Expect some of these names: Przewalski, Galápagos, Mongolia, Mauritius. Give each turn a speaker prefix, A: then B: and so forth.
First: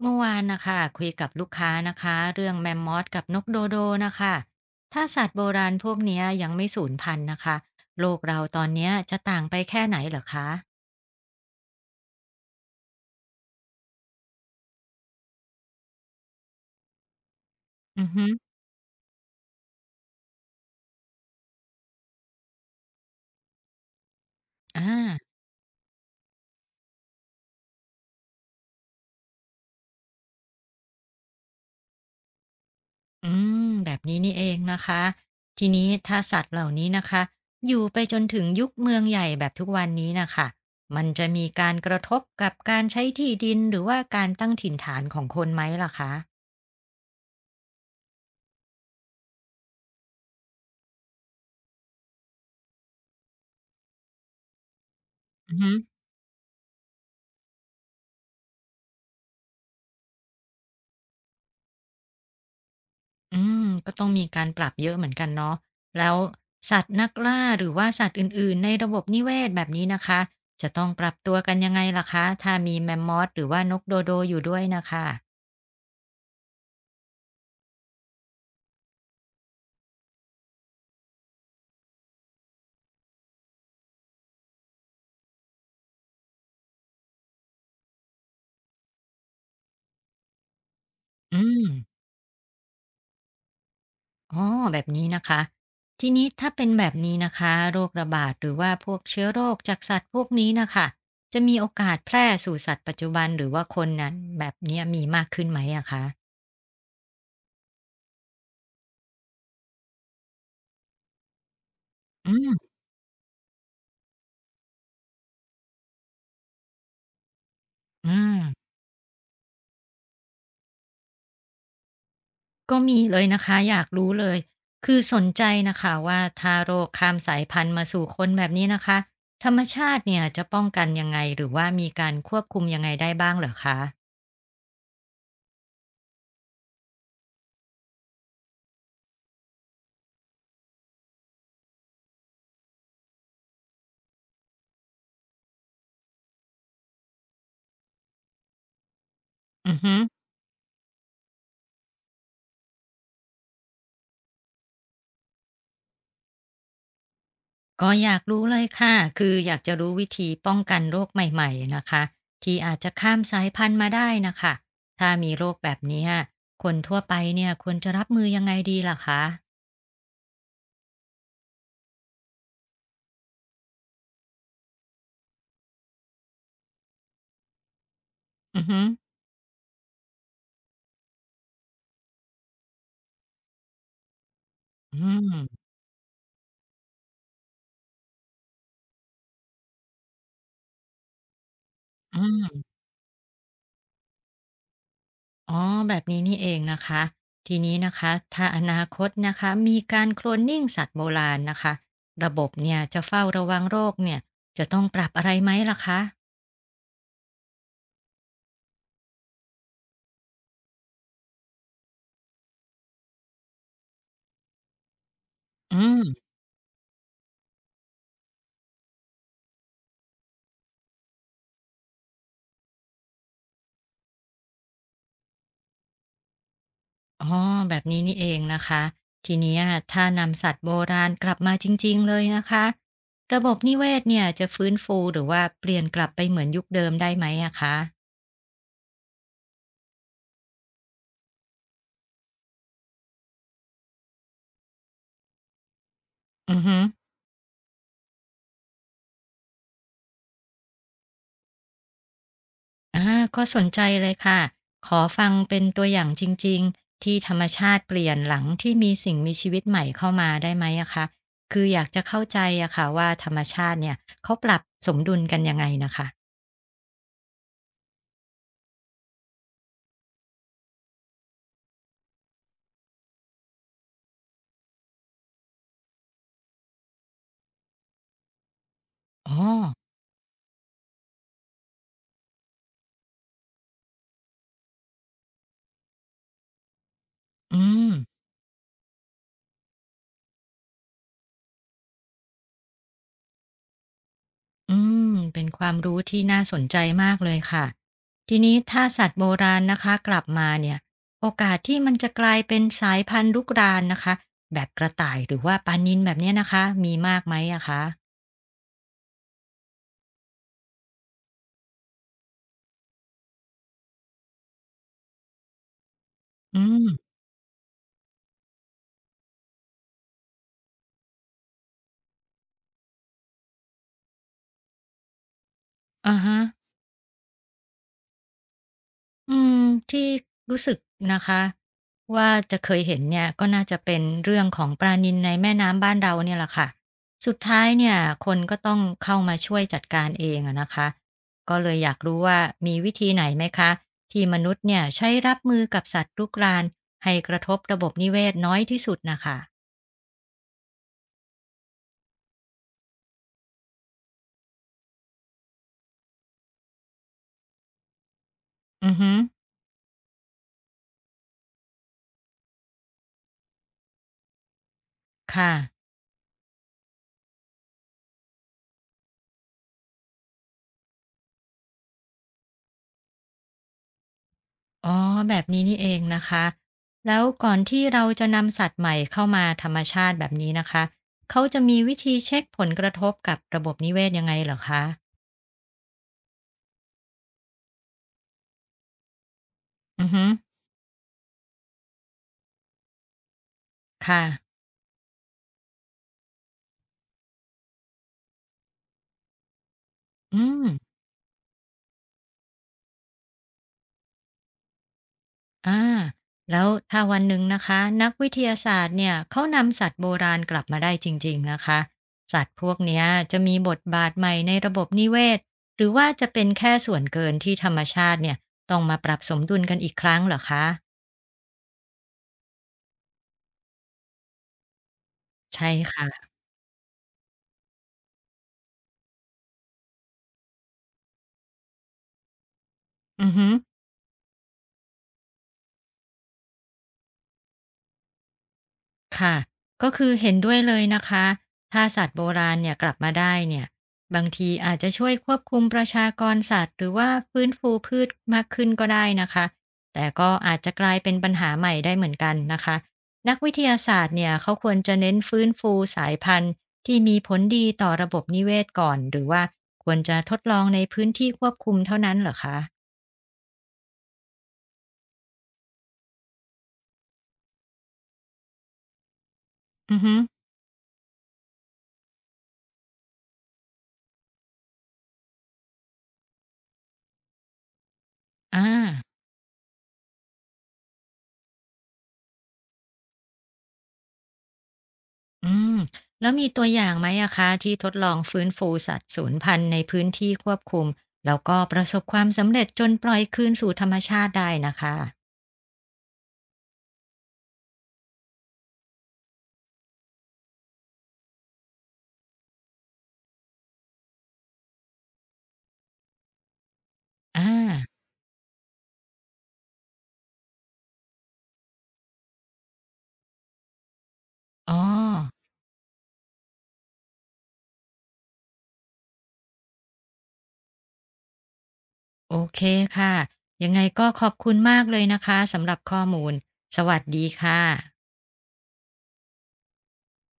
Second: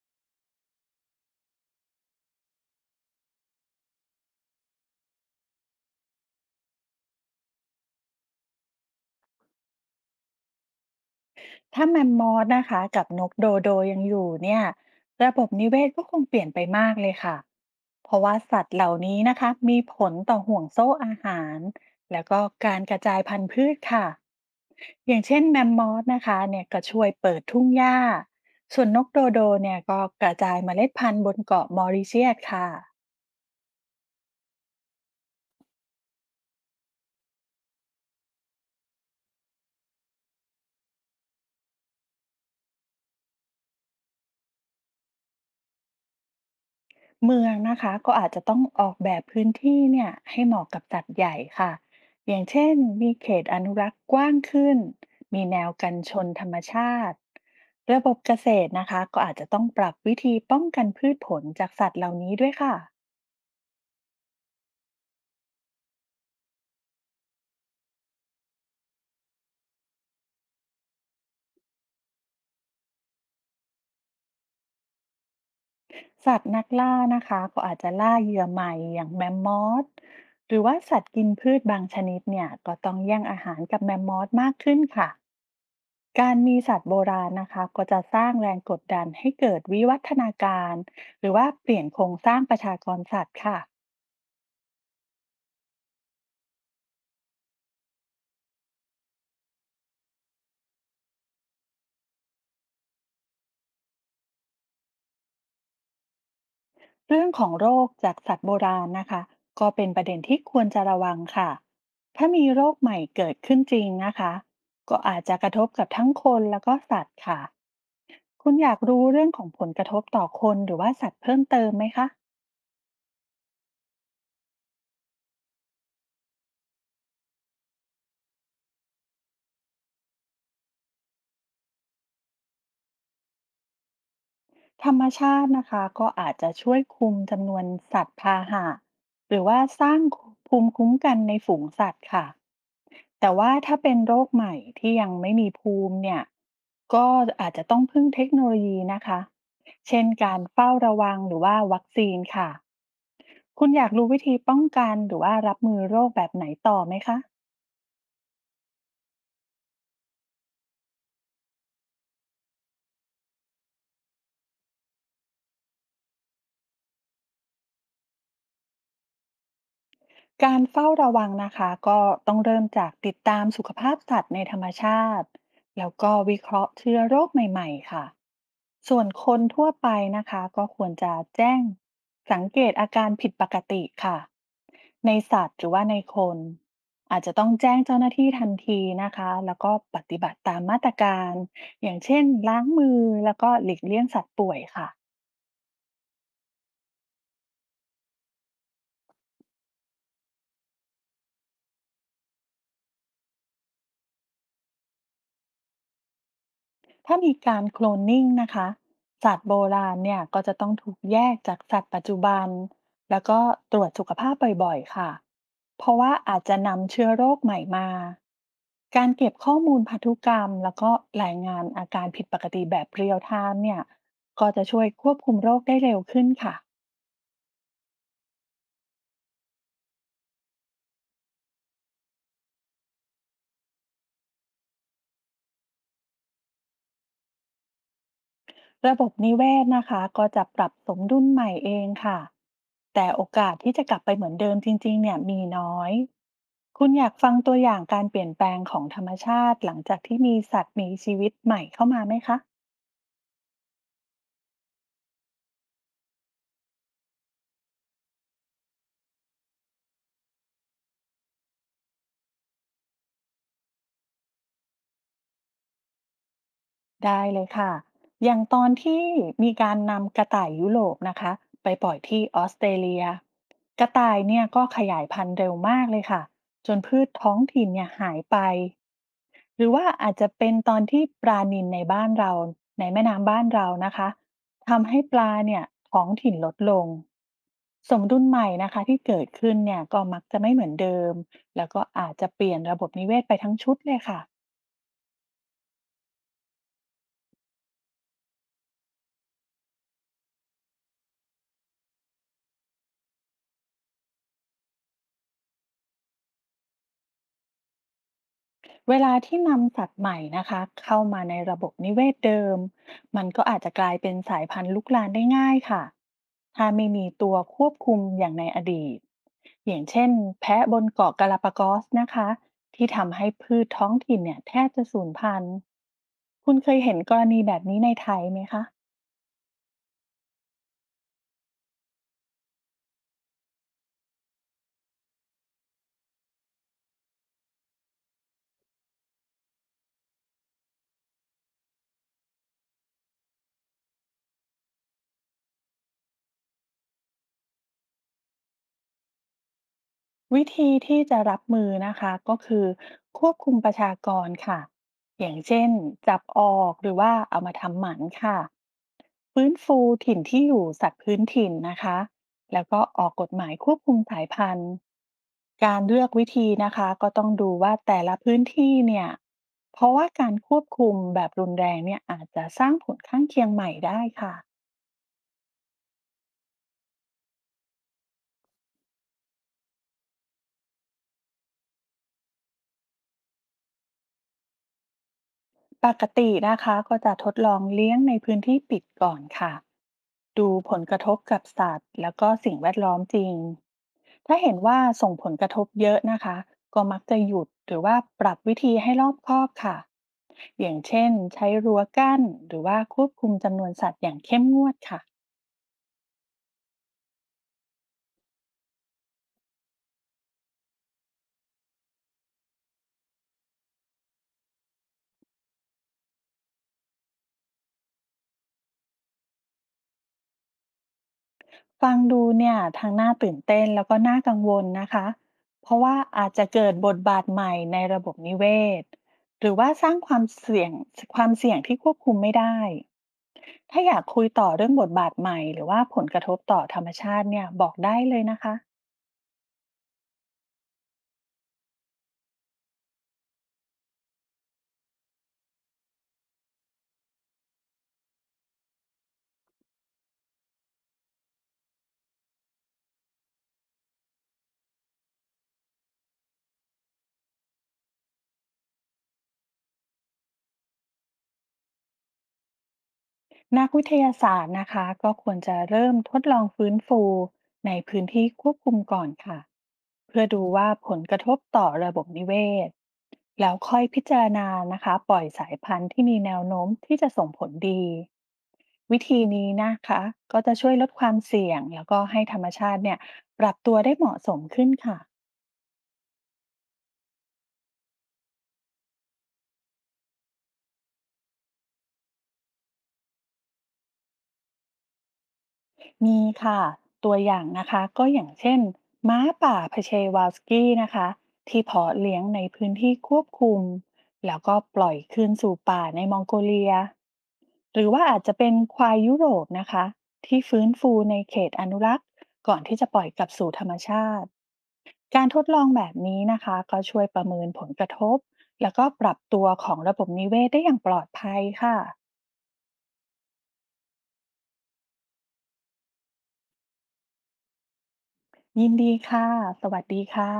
A: เมื่อวานนะคะคุยกับลูกค้านะคะเรื่องแมมมอธกับนกโดโดนะคะถ้าสัตว์โบราณพวกเนี้ยยังไม่สูญพันธุ์นะคะโลกเราตอนเนี้ยจะต่างไปแค่ไหนเหรอคะ
B: ถ้าแมมมอธนะคะกับนกโดโดยังอยู่เนี่ยระบบนิเวศก็คงเปลี่ยนไปมากเลยค่ะ
A: อือ
B: เพราะ
A: ฮึ
B: ว่าสัตว์เหล่านี้นะคะมีผลต่อห่วงโซ่อาหารแล้วก็การกระจายพันธุ์พืชค่ะ
A: อ่า
B: อย่างเช่นแมมมอธนะคะเนี่ยก็ช่วยเปิดทุ่งหญ้าส่วนนกโดโดเนี่ยก็กระจายเมล็ดพันธุ์บนเกาะมอริเชียสค่ะ
A: อืมแบบนี้นี่เองนะคะทีนี้ถ้าสัตว์เหล่านี้นะคะอยู่ไปจนถึงยุคเมืองใหญ่แบบทุกวันนี้นะคะมันจะมีการกระทบกับการใช้ที่ดินหรือว่าการตั้งถิ่นฐานของคนไหมล่ะคะ
B: เมืองนะคะก็อาจจะต้องออกแบบพื้นที่เนี่ยให้เหมาะกับสัตว์ใหญ่ค่ะอย่างเช่นมีเขตอนุรักษ์กว้างขึ้นมีแนวกันชนธรรมชาติระบบเกษตรนะคะก็อาจจะต้องปรับวิธีป้องกันพืชผลจากสัตว์เหล่านี้ด้วยค่ะ
A: อืมก็ต้องมีการปรับเยอะเหมือนกันเนาะแล้วสัตว์นักล่าหรือว่าสัตว์อื่นๆในระบบนิเวศแบบนี้นะคะจะต้องปรับตัวกันยังไงล่ะคะถ้ามีแมมมอธหรือว่านกโดโดอยู่ด้วยนะคะ
B: สัตว์นักล่านะคะก็อาจจะล่าเหยื่อใหม่อย่างแมมมอสหรือว่าสัตว์กินพืชบางชนิดเนี่ยก็ต้องแย่งอาหารกับแมมมอสมากขึ้นค่ะ การมีสัตว์โบราณนะคะก็จะสร้างแรงกดดันให้เกิดวิวัฒนาการหรือ
A: อื
B: ว่า
A: ม
B: เปลี่ยนโครงสร้างประชากรสัตว์ค่ะ
A: อ๋อแบบนี้นะคะทีนี้ถ้าเป็นแบบนี้นะคะโรคระบาดหรือว่าพวกเชื้อโรคจากสัตว์พวกนี้นะคะจะมีโอกาสแพร่สู่สัตว์ปัจจุบันหรือว่าคนนั้นแบบเนี้ยมีมากขึ้นไหมอะคะ
B: เรื่องของโรคจากสัตว์โบราณนะคะก็เป็นประเด็นที่ควรจะระวังค่ะถ้า
A: อื
B: มีโร
A: ม
B: คใหม่เกิดขึ้นจริงนะคะก็อาจจะกระทบกับทั้งคนแล้วก็สัตว์ค่ะ
A: อืม
B: คุณอยากรู้เรื่องของผลกระทบต่อคนหรือว่าสัตว์เพิ่มเติมไหมคะ
A: ก็มีเลยนะคะอยากรู้เลยคือสนใจนะคะว่าถ้าโรคข้ามสายพันธุ์มาสู่คนแบบนี้นะคะธรรมชาติเนี่ยจะป้องกันยังไงหรือว่ามีการควบคุมยังไงได้บ้างเหรอคะ
B: ธรรมชาตินะคะก็อาจจะช่วยคุมจำนวนสัตว์พาหะหรือว่าสร้างภูมิคุ้มกันในฝูงสัตว์ค่ะแต่ว่าถ้าเป็นโรคใหม่ที่ยังไม่มีภูมิเนี่ยก็อาจจะต้องพึ่งเทคโนโลยีนะคะ
A: อือฮึ
B: เช่นการเฝ้าระวังหรือว่าวัคซีนค่ะคุณอยากรู้วิธีป้องกันหรือว่ารับมือโรคแบบไหนต่อไหมคะ
A: ก็อยากรู้เลยค่ะคืออยากจะรู้วิธีป้องกันโรคใหม่ๆนะคะที่อาจจะข้ามสายพันธุ์มาได้นะคะถ้ามีโรคแบบเนี้ยคนทั่วไปเนี่ยควรจะรับมือยังไงดีล่ะคะ
B: การเฝ้าระวังนะคะก็ต้องเริ่มจากติดตามสุขภาพสัตว์ในธรรมชาติแล้วก็วิเคราะห์เชื้อโรคใหม่ๆค่ะ
A: อือฮึ
B: ส่วนคนทั่วไปนะคะก็ควรจะแจ้งสังเกตอาการผิดปกติค่ะ
A: อื
B: ในสัตว์
A: ม
B: หรือว่าในคนอาจจะต้องแจ้งเจ้าหน้าที่ทันทีนะคะแล้วก็ปฏิบัติตามมาตรการอย่าง
A: อื
B: เช่น
A: ม
B: ล้างมือแล้วก็หลีกเลี่ยงสัตว์ป่วยค่ะ
A: อ๋อแบบนี้นี่เองนะคะทีนี้นะคะถ้าอนาคตนะคะมีการโคลนนิ่งสัตว์โบราณนะคะระบบเนี่ยจะเฝ้าระวังโรคเนี่ยจะต้องปรับอะไรไหมล่ะคะ
B: ถ้ามีการโคลนนิ่งนะคะสัตว์โบราณเนี่ยก็จะต้องถูกแยกจากสัตว์ปัจจุบันแล้วก็ตรวจสุขภาพบ่อยๆค่ะ
A: อื
B: เพราะว่า
A: ม
B: อาจจะนำเชื้อโรคใหม่มาการเก็บข้อมูลพันธุกรรมแล้วก็รายงานอาการผิดปกติแบบเรียลไทม์เนี่ยก็จะช่วยควบคุมโรคได้เร็วขึ้นค่ะ
A: อ๋อแบบนี้นี่เองนะคะทีเนี้ยถ้านำสัตว์โบราณกลับมาจริงๆเลยนะคะระบบนิเวศเนี่ยจะฟื้นฟูหรือว่าเปลี่ยนกลับไปเหมือนยุคเดิมได้ไหมอะคะ
B: ระบบนิเวศนะคะก็จะปรับสมดุลใหม่เองค่ะแต่โอกาสที่จะกลับไปเหมือนเดิมจริงๆเนี่ยมีน้อย
A: อือฮึ
B: คุณอยากฟังตัวอย่างการเปลี่ยนแปลงของธรรมชาติหลังจากที่มีสัตว์มีชีวิตใหม่เข้ามาไหมคะ
A: อาก็สนใจเลยค่ะ ขอฟังเป็นตัวอย่างจริงๆ ที่ธรรมชาติเปลี่ยนหลังที่มีสิ่งมีชีวิตใหม่เข้ามาได้ไหมอะคะ คืออยากจะเข้าใจอะค่ะว่าธรรมชาติเนี่ยเขาปรับสมดุลกันยังไงนะคะ
B: ได้เลยค่ะอย่างตอนที่มีการนำกระต่ายยุโรปนะคะไปปล่อยที่ออสเตรเลียกระต่ายเนี่ยก็ขยายพันธุ์เร็วมากเลยค่ะจนพืชท้องถิ่นเนี่ยหายไป
A: อ๋อ
B: หรือว่าอาจจะเป็นตอนที่ปลานิลในบ้านเราในแม่น้ำบ้านเรานะคะทำให้ปลาเนี่ยของถิ่นลดลง
A: อืม
B: สมดุลใหม่นะคะที่เกิดขึ้นเนี่ยก็มักจะไม่เหมือนเดิมแล้วก็อาจจะเปลี่ยนระบบนิเวศไปทั้งชุดเลยค่ะ
A: อืมเป็นความรู้ที่น่าสนใจมากเลยค่ะทีนี้ถ้าสัตว์โบราณนะคะกลับมาเนี่ย โอกาสที่มันจะกลายเป็นสายพันธุ์ลุกรานนะคะแบบกระต่ายหรือว่าปลานิลแบบเนี้ยนะคะมีมากไหมอะคะ
B: เวลาที่นำสัตว์ใหม่นะคะเข้ามาในระบบนิเวศเดิมมันก็อาจจะกลายเป็นสายพันธุ์ลุกลามได้ง่ายค่ะ
A: อื
B: ถ้าไม่มี
A: ม
B: ตัวควบคุมอย่างในอดีตอย่างเช่นแพะบนเกาะกาลาปากอสนะคะที่ทำให้พืชท้องถิ่นเนี่ยแทบจะสูญพันธุ์
A: อะฮะ
B: คุณเคยเห็นกรณีแบบนี้ในไทยไหมคะ
A: อืมที่รู้สึกนะคะว่าจะเคยเห็นเนี่ยก็น่าจะเป็นเรื่องของปลานิลในแม่น้ำบ้านเราเนี่ยแหละค่ะสุดท้ายเนี่ยคนก็ต้องเข้ามาช่วยจัดการเองอะนะคะก็เลยอยากรู้ว่ามีวิธีไหนไหมคะที่มนุษย์เนี่ยใช้รับมือกับสัตว์รุกรานให้กระทบระบบนิเวศน้อยที่สุดนะคะ
B: วิธีที่จะรับมือนะคะก็คือควบคุมประชากรค่ะอย่างเช่นจับออกหรือว่าเอามาทำหมันค่ะ
A: อือฮึ
B: ฟื้นฟูถิ่นที่อยู่สัตว์พื้นถิ่นนะคะแล้วก็ออกกฎหมายควบคุมสายพันธุ์
A: ค่ะ
B: การเลือกวิธีนะคะก็ต้องดูว่าแต่ละพื้นที่เนี่ยเพราะว่าการควบคุมแบบรุนแรงเนี่ยอาจจะสร้างผลข้างเคียงใหม่ได้ค่ะ
A: อ๋อแบบนี้นี่เองนะคะแล้วก่อนที่เราจะนำสัตว์ใหม่เข้ามาธรรมชาติแบบนี้นะคะเขาจะมีวิธีเช็คผลกระทบกับระบบนิเวศยังไงเหรอคะ
B: ปกตินะคะก็จะทดลองเลี้ยงในพื้นที่ปิดก่อนค่ะ
A: อือฮึ
B: ดูผลกระทบกับสัตว์แล้วก็สิ่งแวดล้อมจริง
A: ค่ะ
B: ถ้าเห็นว่าส่งผลกระทบเยอะนะคะก็มักจะหยุดหรือว่าปรับวิธีให้รอบคอบค่ะ
A: อืม
B: อย่างเช่นใช้รั้วกั้นหรือว่าควบคุมจำนวนสัตว์อย่างเข้มงวดค่ะ
A: อ่าแล้วถ้าวันหนึ่งนะคะนักวิทยาศาสตร์เนี่ยเขานำสัตว์โบราณกลับมาได้จริงๆนะคะสัตว์พวกเนี้ยจะมีบทบาทใหม่ในระบบนิเวศหรือว่าจะเป็นแค่ส่วนเกินที่ธรรมชาติเนี่ยต้องมาปรับสมดุลกันอีกครั้งเหรอคะ
B: ฟังดูเนี่ยทั้งน่าตื่นเต้นแล้วก็น่ากังวลนะคะ
A: ใช่
B: เพราะว่าอา
A: ค่ะ
B: จจะเกิดบทบาทใหม่ในระบบนิเวศหรือว่าสร้างความเสี่ยงที่ควบคุมไม่ได้
A: อือฮึ
B: ถ้าอยากคุยต่อเรื่องบทบาทใหม่หรือว่าผลกระทบต่อธรรมชาติเนี่ยบอกได้เลยนะคะ
A: ค่ะก็คือเห็นด้วยเลยนะคะถ้าสัตว์โบราณเนี่ยกลับมาได้เนี่ยบางทีอาจจะช่วยควบคุมประชากรสัตว์หรือว่าฟื้นฟูพืชมากขึ้นก็ได้นะคะแต่ก็อาจจะกลายเป็นปัญหาใหม่ได้เหมือนกันนะคะนักวิทยาศาสตร์เนี่ยเขาควรจะเน้นฟื้นฟูสายพันธุ์ที่มีผลดีต่อระบบนิเวศก่อนหรือว่าควรจะทดลองในพื้นที่ควบคุมเท่านั้นเหรอคะ
B: นักวิทยาศาสตร์นะคะก็ควรจะเริ่มทดลองฟื้นฟูในพื้นที่ควบคุมก่อนค่ะ
A: อือฮึ
B: เพื่อดูว่าผลกระทบต่อระบบนิเวศแล้วค่อยพิจารณานะคะปล่อยสายพันธุ์ที่มีแนวโน้มที่จะส่งผลดี
A: อา
B: วิธีนี้นะคะก็จะช่วยลดความเสี่ยงแล้วก็ให้ธรรมชาติเนี่ยปรับตัวได้เหมาะสมขึ้นค่ะ
A: อืมแล้วมีตัวอย่างไหมอะคะที่ทดลองฟื้นฟูสัตว์สูญพันธุ์ในพื้นที่ควบคุมแล้วก็ประสบความสำเร็จจนปล่อยคืนสู่ธรรมชาติได้นะคะ
B: มีค่ะตัวอย่างนะคะก็อย่างเช่นม้าป่าพเชวาลสกี้นะคะที่เพาะเลี้ยงในพื้นที่ควบคุมแล้วก็ปล่อยคืนสู่ป่าในมองโกเลีย
A: อ่า
B: หรือว่าอาจจะเป็นควายยุโรปนะคะที่ฟื้นฟูในเขตอนุรักษ์ก่อนที่จะปล่อยกลับสู่ธรรมชาติ
A: อ๋อ
B: การทดลองแบบนี้นะคะก็ช่วยประเมินผลกระทบแล้วก็ปรับตัวของระบบนิเวศได้อย่างปลอดภัยค่ะ
A: โอเคค่ะยังไงก็ขอบคุณมากเลยนะคะสำหรับข้อมูลสวัสดีค่ะ
B: ยินดีค่ะสวัสดีค่ะ